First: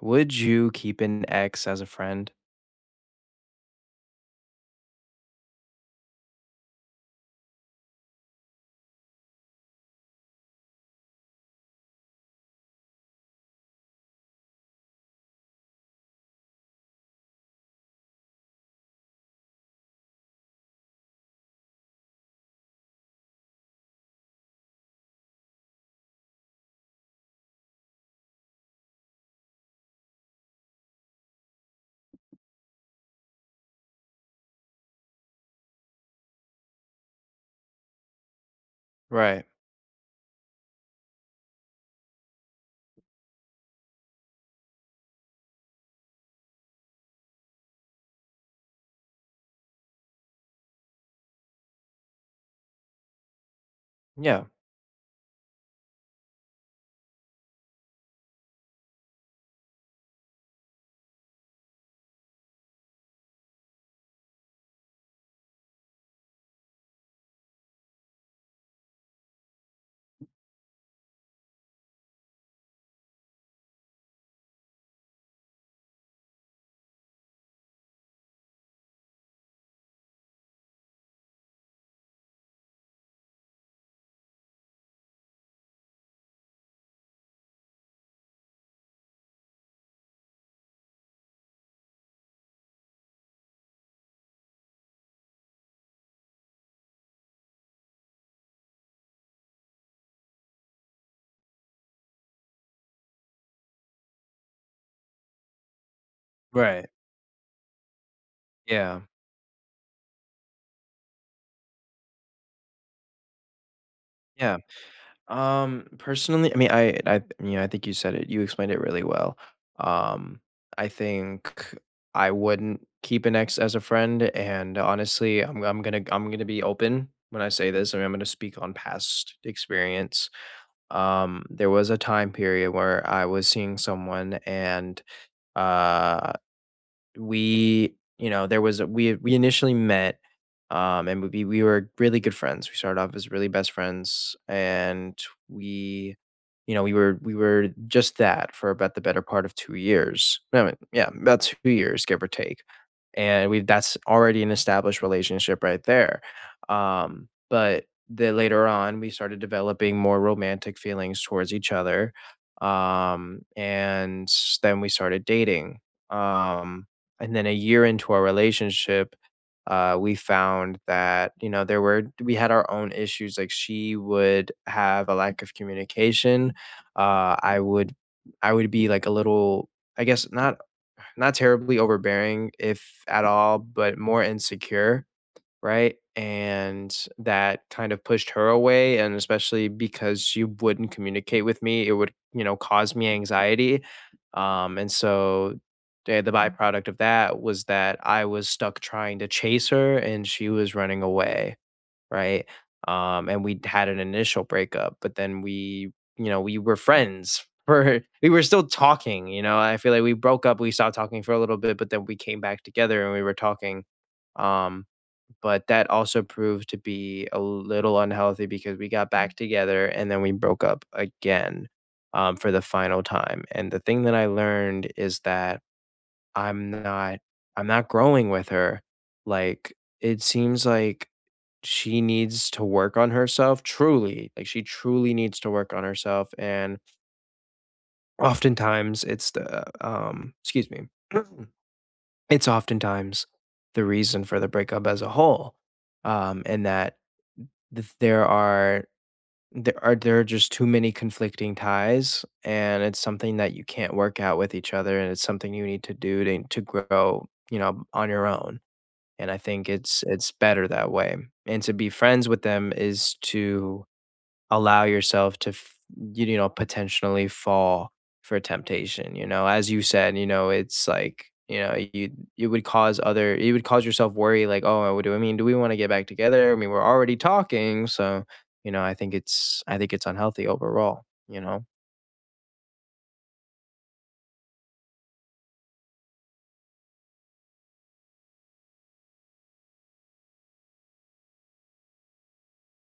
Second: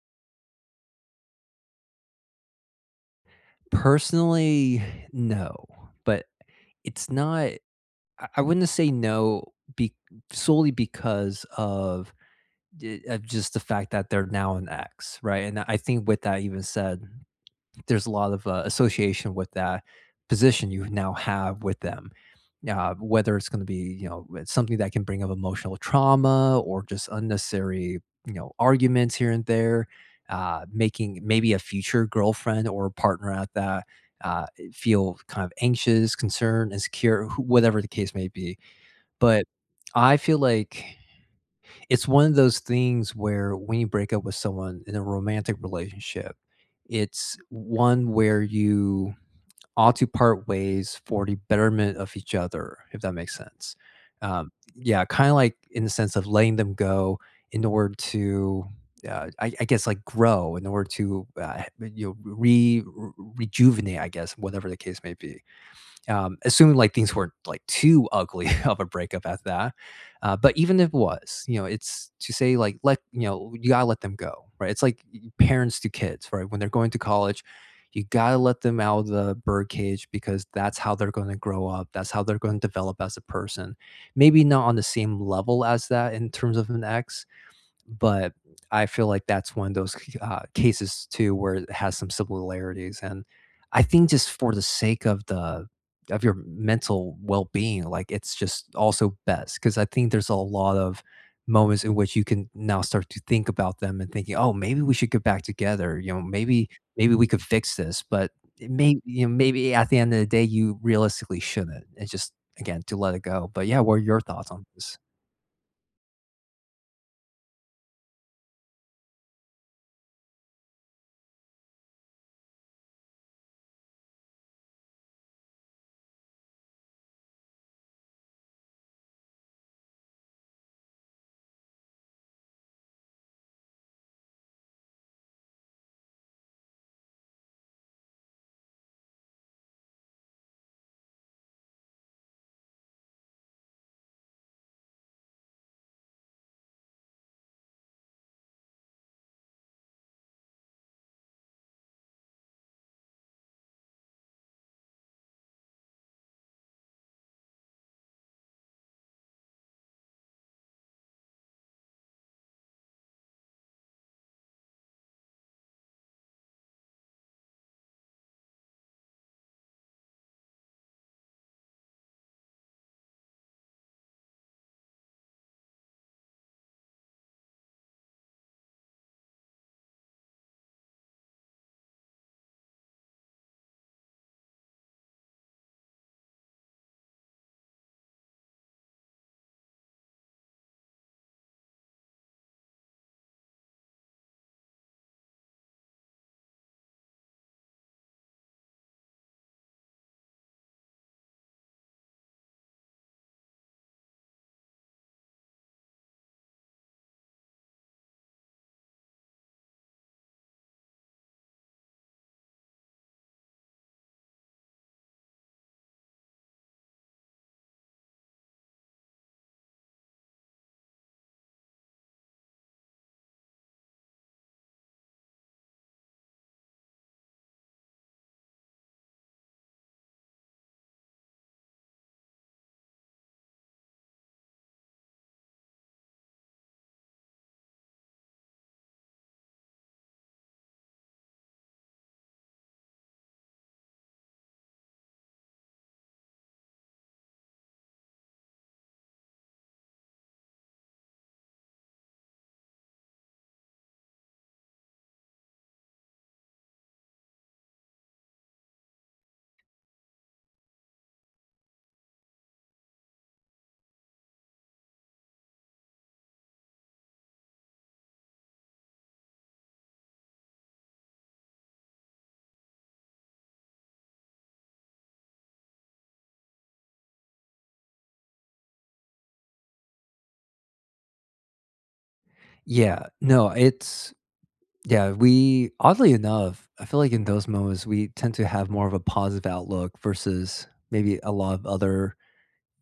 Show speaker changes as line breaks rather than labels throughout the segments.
Would you keep an ex as a friend?
Personally, no, but it's not I I wouldn't say no be solely because of just the fact that they're now an ex, right? And I think with that even said there's a lot of association with that position you now have with them. Whether it's gonna be, it's something that can bring up emotional trauma or just unnecessary, arguments here and there, making maybe a future girlfriend or partner at that, feel kind of anxious, concerned, insecure, wh whatever the case may be. But
Right.
I feel like it's one of those things where when you break up with someone in a romantic relationship, it's one where you ought to part ways for the betterment of each other, if that makes sense.
Yeah.
Yeah, kind of like in the sense of letting them go in order to, I guess, like grow in order to, you know, re rejuvenate, I guess, whatever the case may be. Assuming like things weren't like too ugly of a breakup at that. But even if it was, you know, it's to say like let you know you gotta let them go, right? It's like parents to kids, right? When they're going to college, you gotta let them out of the bird cage because that's how they're going to grow up. That's how they're going to develop as a person. Maybe not on the same level as that in terms of an ex, but I feel like that's one of those cases too where it has some similarities, and I think just for the sake of your mental well-being, like, it's just also best because I think there's a lot of moments in which you can now start to think about them and thinking, "Oh, maybe we should get back together," you know, "Maybe
Right.
maybe we could fix this," but it
Yeah.
may you know, maybe at the end of the day, you realistically shouldn't. It's just, again, to let it go. But yeah, what are your thoughts
Yeah.
on this?
Personally, I mean, you know, I think you said it. You explained it really well. Um, I think I wouldn't keep an ex as a friend, and honestly, I'm gonna be open when I say this. I mean, I'm gonna speak on past experience. There was a time period where I was seeing someone, and uh, we, you know, we initially met, and we were really good friends. We started off as really best friends, and we, you know, we were just that for about the better part of 2 years. I mean, yeah, about 2 years, give or take. And we, that's already an established relationship right there. But then later on, we started developing more romantic feelings towards each other, and then we started dating. Um, and then a year into our relationship, we found that, you know, there were we had our own issues. Like, she would have a lack of communication. Uh, I would I would be like a little, I guess not not terribly overbearing if at all, but more insecure. Right? And that kind of pushed her away, and especially because she wouldn't communicate with me, it would, you know, cause me anxiety. And so the byproduct of that was that I was stuck trying to chase her and she was running away, right? And we had an initial breakup, but then we, you know, we were friends for we were still talking, you know. I feel like we broke up, we stopped talking for a little bit, but then we came back together and we were talking. Um but that also proved to be a little unhealthy because we got back together and then we broke up again, for the final time. And the thing that I learned is that I'm not I'm not growing with her. Like, it seems like she needs to work on herself truly. Like, she truly needs to work on herself. And oftentimes it's excuse me. It's oftentimes the reason for the breakup as a whole, and that th there are there are just too many conflicting ties, and it's something that you can't work out with each other, and it's something you need to do to grow, you know, on your own, and I think it's better that way, and to be friends with them is to allow yourself to you know, potentially fall for temptation, you know, as you said, you know, it's like, you know, you would cause other you would cause yourself worry, like, oh, what do I mean, do we want to get back together, I mean, we're already talking, so, you know, I think it's unhealthy overall, you know.
Yeah. No, it's Yeah, we oddly enough, I feel like in those moments, we tend to have more of a positive outlook versus maybe a lot of other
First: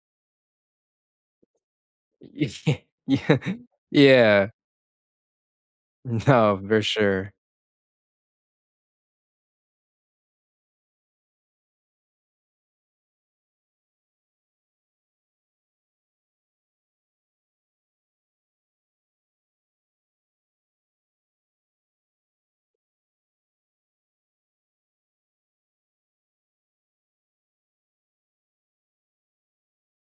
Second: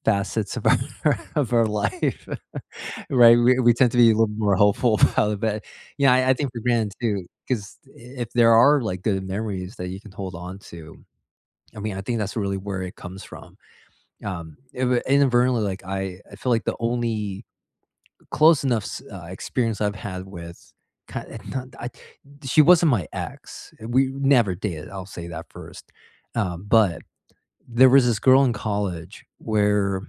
facets of our of our life,
Yeah.
right? We tend to be a little
Yeah.
more hopeful about it, but, yeah, I think
No,
for
for
granted too,
sure.
because if there are, like, good memories that you can hold on to, I mean, I think that's really where it comes from. It wa Inadvertently, like, I feel like the only close enough experience I've had with kind of, not, I, she wasn't my ex. We never did. I'll say that first. But there was this girl in college where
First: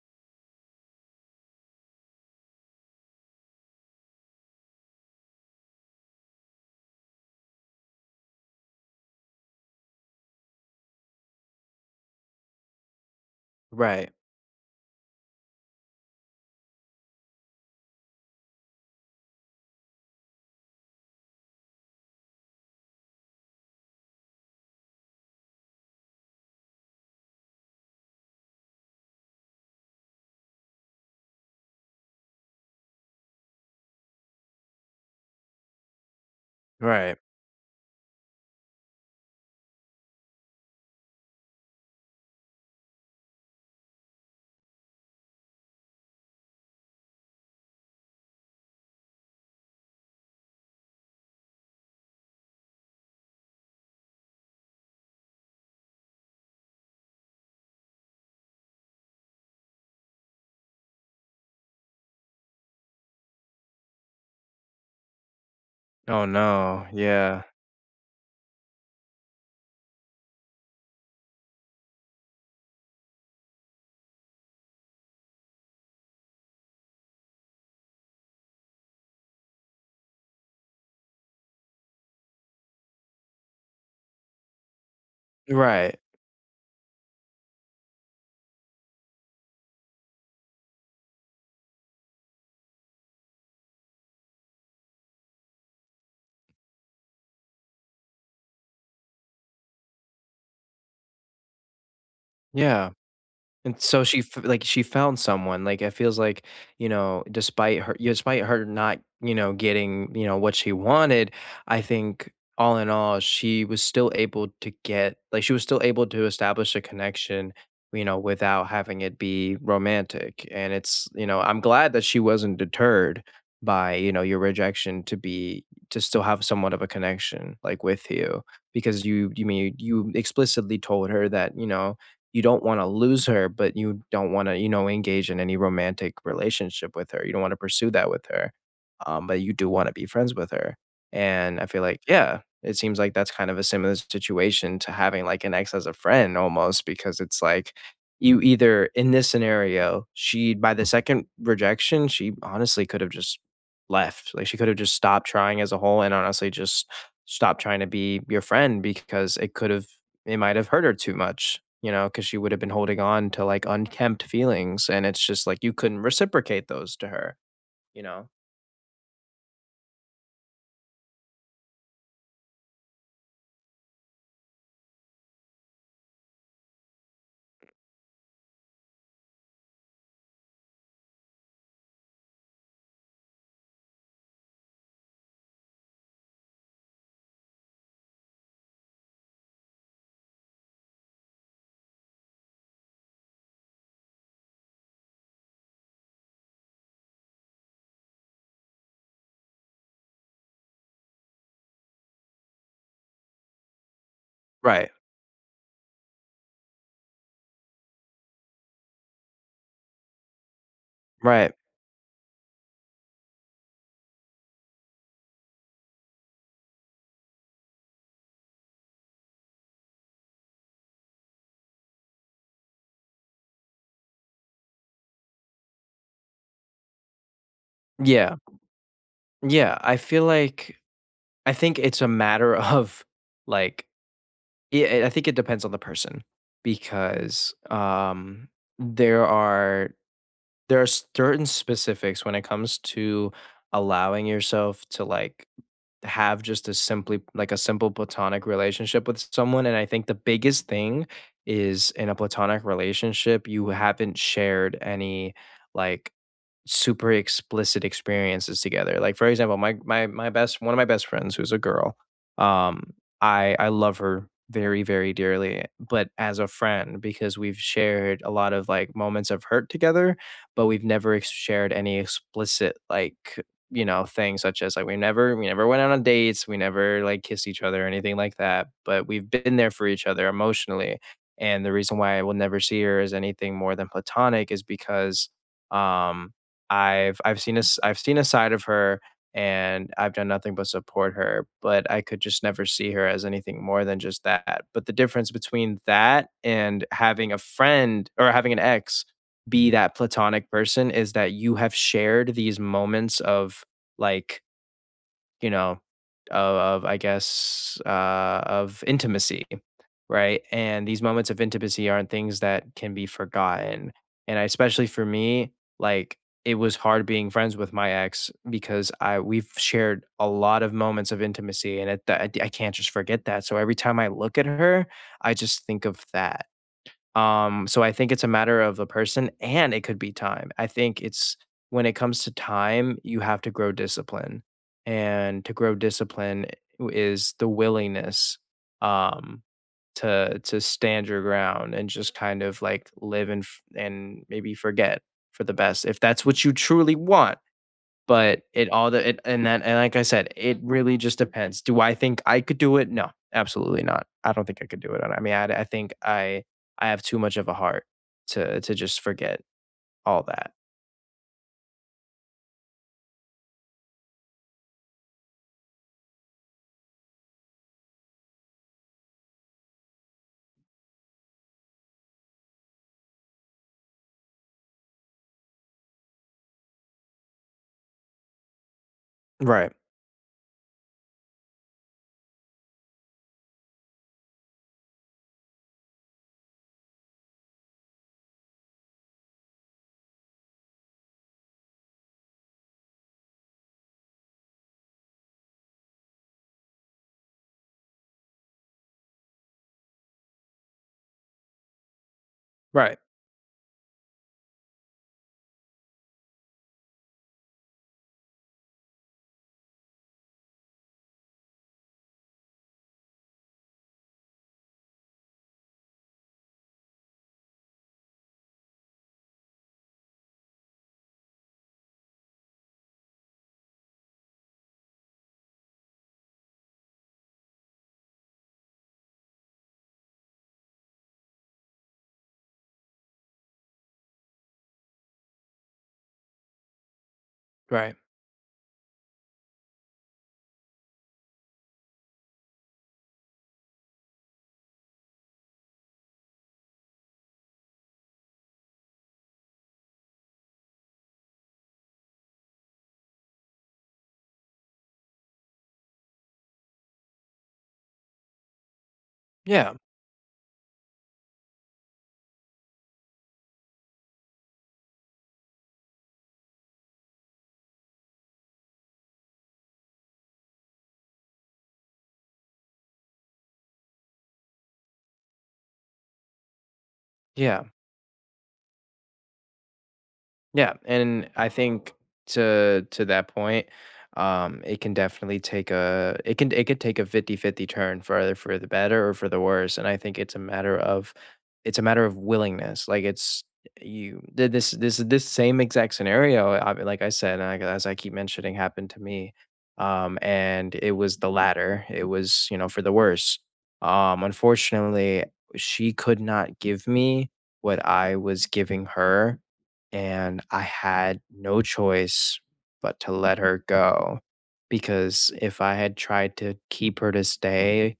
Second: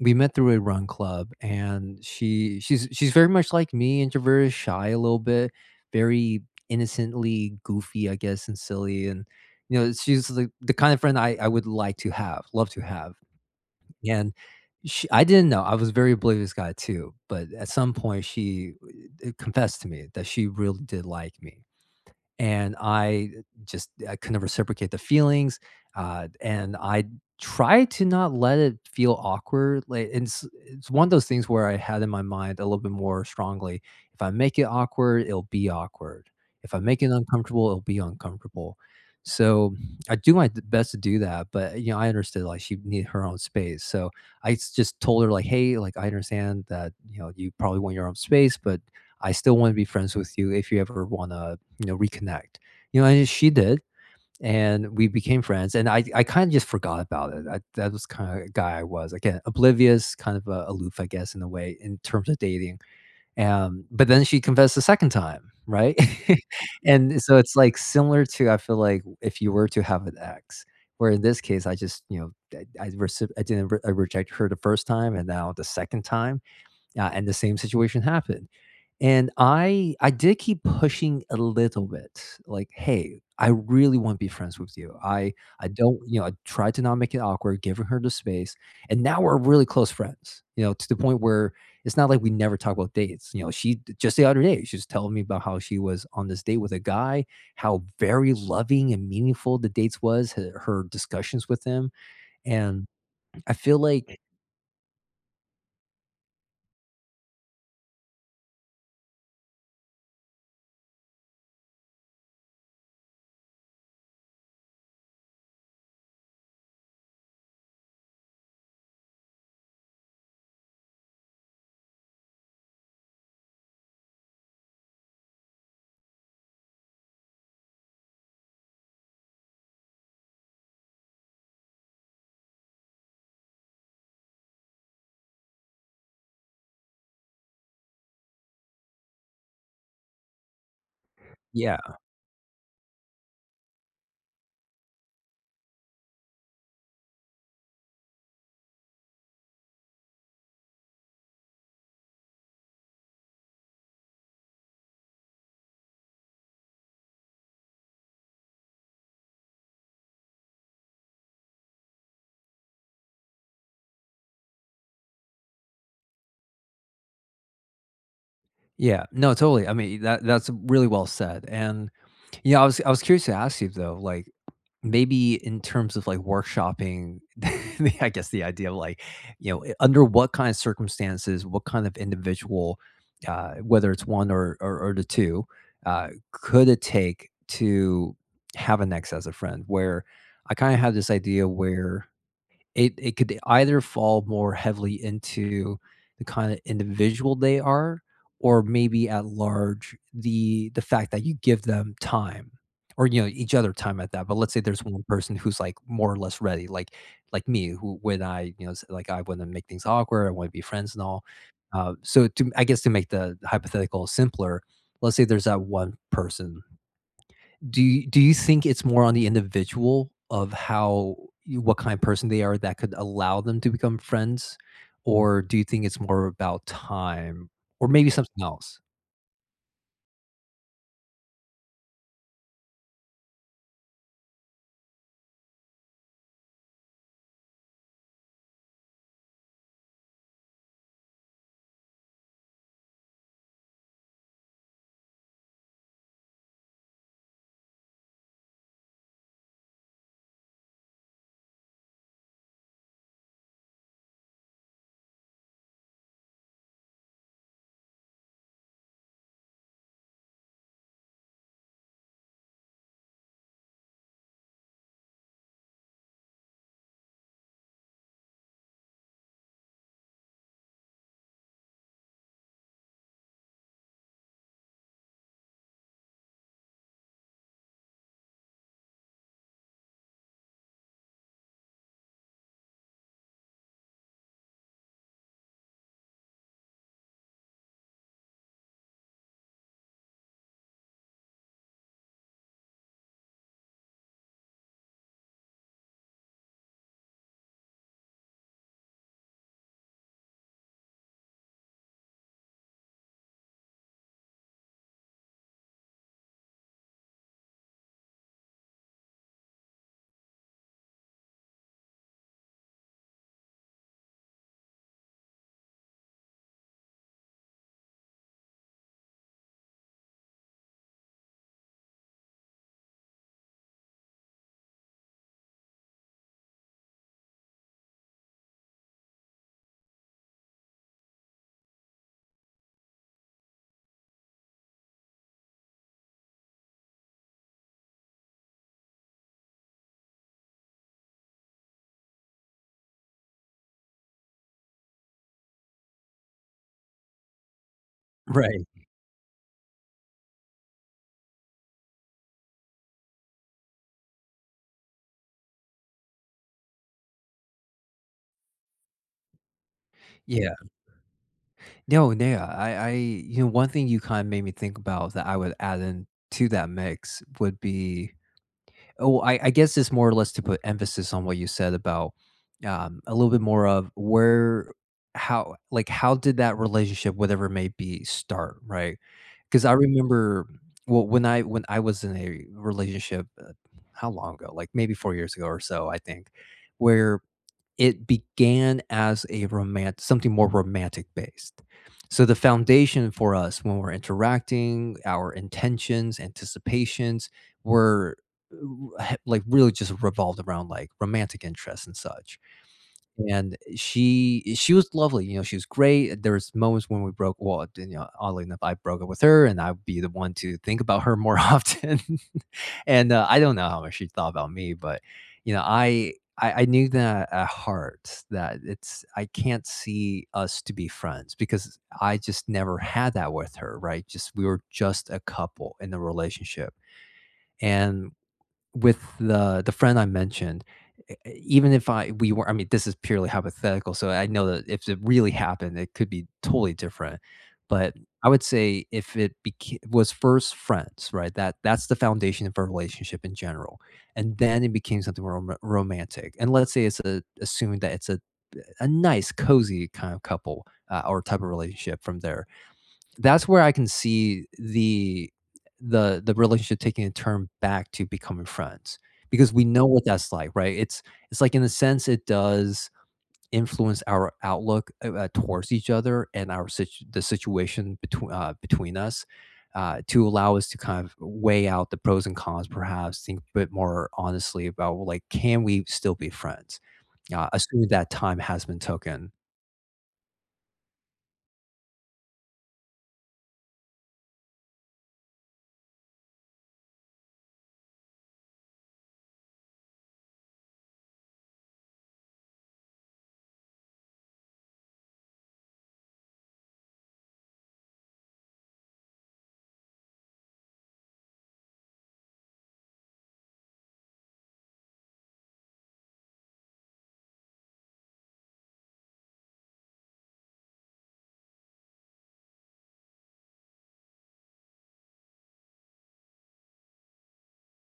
we met through a run club, and she's very much like me, introverted, shy a little bit, very innocently goofy, I guess, and silly, and she's the kind of friend I would like to have, love to have.
Right.
And she I didn't know, I was a very oblivious guy too, but at some point she confessed to me that she really did like me and I couldn't reciprocate the feelings, and I try to not let it feel awkward. Like and it's one of those things where I had in my mind a little bit more strongly: if I make it awkward, it'll be awkward. If I make it
Right.
uncomfortable, it'll be uncomfortable. So I do my best to do that, but you know I understood like she needed her own space. So I just told her like, hey, like I understand that you probably want your own space, but I still want to be friends with you if you ever want to reconnect. And she did, and we became friends, and I kinda just forgot about it. I That was kinda guy I was. Again, oblivious, kind of, aloof, I guess, in a way, in terms of dating. But then she confessed the second time, right?
Oh, no.
And so
Yeah.
it's, like, similar to, I feel like, if you were to have an ex, where in this case, I reci I didn't re I rejected her the first time, and now the second time, and the same situation happened. And I did keep pushing a little bit, like, "Hey, I really wanna be friends with you. I
Right.
don't" I tried to not make it awkward, giving her the space, and now we're really close friends, to the point where it's not like we never talk about dates, she just the other day, she was telling me about how she was on this date with a guy, how very loving and meaningful the dates was, h her discussions with him, and
Yeah.
I
And
feel
so she
like
f like, she found someone, like, it feels like, you know, despite her not, you know, getting, you know, what she wanted, I think all in all, she was still able to get like, she was still able to establish a connection, you know, without having it be romantic, and it's, you know, I'm glad that she wasn't deterred by, you know, your rejection to be to still have somewhat of a connection, like, with you, because you explicitly told her that, you know, you don't wanna lose her, but you don't wanna, you know, engage in any romantic relationship with her. You don't wanna pursue that with her, but you do wanna be friends with her, and I
Yeah,
feel like, yeah, it seems like that's kind of a similar situation to having, like, an ex as a friend, almost, because it's like you either in this scenario, she, by the second rejection, she honestly could have just left. Like, she could have just stopped trying as a whole and honestly just stopped trying to be your friend because it could have it might have hurt her too much, you know, because she would have been holding on to, like, unkempt feelings, and it's just like you couldn't reciprocate those to her, you know?
yeah. No, totally. I mean, that's really well said, and I was curious to ask you though, like maybe in terms of like workshopping, I guess the idea of like, under what kind of circumstances, what kind of individual, whether it's one or the two, could it take to have an ex as a friend? Where I kind of had this idea where it could either fall more heavily into the kinda individual they are or maybe at large, the fact that you give them time or, each other time at that, but let's say there's
Right.
one person who's, like, more or less ready, like me, who when I, you know, s like, I wanna make things awkward, I wanna be friends and all.
Right.
So to I guess to make the hypothetical simpler, let's say there's that one person. Do you think it's more on the individual of how you what kind of person they are that could allow them to become friends? Or do you think it's more about time or maybe
Yeah,
something else?
yeah, I feel like I think it's a matter of, like, yeah, I think it depends on the person because, there are there are certain specifics when it comes to allowing yourself to, like, have just a simply like, a simple platonic relationship with someone, and I think the biggest thing is in a platonic relationship, you haven't shared any, like, super explicit experiences together. Like, for example, my best one of my best friends, who's a girl, um, I love her very very dearly, but as a friend, because we've shared a lot of, like, moments of hurt together, but we've never shared any explicit, like, you know, things, such as like we never went out on dates, we never, like, kissed each other or anything like that, but we've been there for each other emotionally, and the reason why I will never see her as anything more than platonic is because, um I've seen a side of her, and I've done nothing but support her, but I could just never see her as anything more than just that. But the difference between that and having a friend or having an ex be that platonic person is that you have shared these moments of, like, you know, of of, I guess, of intimacy, right? And these moments of intimacy aren't things that can be forgotten. And, I, especially for me, like, it was hard being friends with my ex because I we've shared a lot of moments of intimacy, and it, I can't just forget that. So every time I look at her, I just think of that. So I think it's a matter of the person and it could be time. I think it's when it comes to time, you have to grow discipline. And to grow discipline is the willingness, um to stand your ground and just kind of like live and and maybe forget for the best, if that's what you truly want, but
Right.
it all the it and that and like I said, it really just depends. Do I think I could do it? No, absolutely not. I don't think I could do it. I mean, I think I have too much of a heart to just forget all that.
Yeah. No, no, yeah, one thing you kinda made me think about that I would add in to that mix would be I guess it's more or less to put emphasis on what you said about, a little bit more of how did that relationship, whatever it may be, start, right? 'Cause
Right.
I remember well, when I was in a relationship, how long ago? Like, maybe 4 years ago or so, I think, where it began as a romantic, something more romantic based. So, the foundation for us when we're interacting, our intentions, anticipations were, like, really just revolved around, like, romantic interests and such.
Right.
And she was lovely, she was great. There was moments when we broke well, oddly enough, I broke up with her and I'd be the one to think about her more often. And, I don't know how much she thought about me, but, I knew that at heart that it's I can't see us to be friends because I just never had that with her, right? Just we were just a couple in the relationship. And with the friend I mentioned, even if I we were I mean, this is purely hypothetical, so I know that if it really happened, it could be totally different. But
Right.
I would say if it beca was first friends, right? That's the foundation of a relationship in general, and then it became something romantic. And let's say it's a assume that it's a nice, cozy kind of couple, or type of relationship from there. That's where I can see the the relationship taking a turn back to becoming friends because we
Yeah.
know what that's like, right? It's like in a sense it does influence our outlook towards each other and the situation between us to allow us to kind of weigh out the pros and cons, perhaps think a bit more honestly about well, like can we still be friends,
Yeah.
assuming that time has been taken,
Yeah, and I think, to that point, it can definitely take a it could take a fifty fifty turn for either for the better or for the worse. And I think it's a matter of willingness. Like, it's this same exact scenario, I, like I said, and I, as I keep mentioning, happened to me. And it was the latter. It was, you know, for the worse. Unfortunately, she could not give me what I was giving her, and I had no choice but to let her go, because if I had tried to keep her to stay,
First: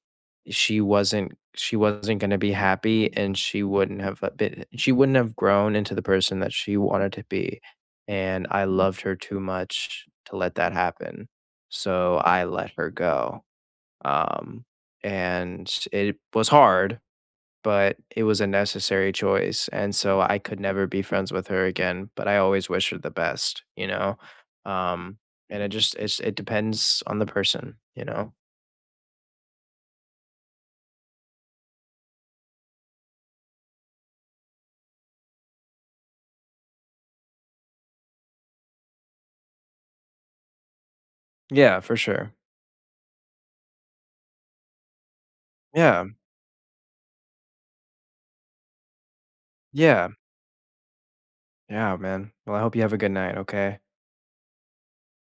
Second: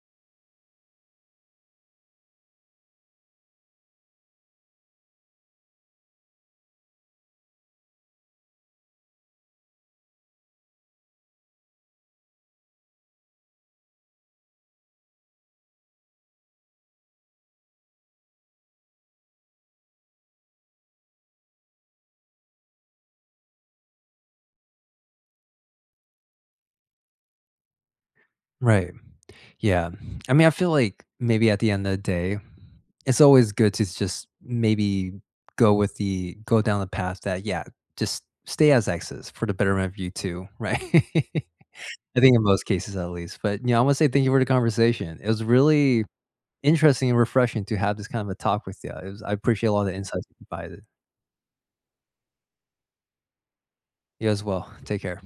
she wasn't going to be happy, and she wouldn't have grown into the person that she wanted to be, and I loved her too much to let that happen. So I let her go. Um and it was hard, but it was a necessary choice, and so I could never be friends with her again, but I always wish her the best, you know? Um, and it just it's it depends on the person, you know?
right? Yeah. I mean, I feel like maybe at the end of the day, it's always good to just maybe go down the path that yeah, just stay as exes for the betterment of you too, right?
Yeah, for
I
sure.
think in most cases at least. But I want to say thank you for the conversation. It was
Yeah.
really interesting and refreshing to have this kind of a talk with you. I appreciate a lot of the
Yeah.
insights you provided.
Yeah, man. Well, I hope you have a good night, okay?
You as well. Take care.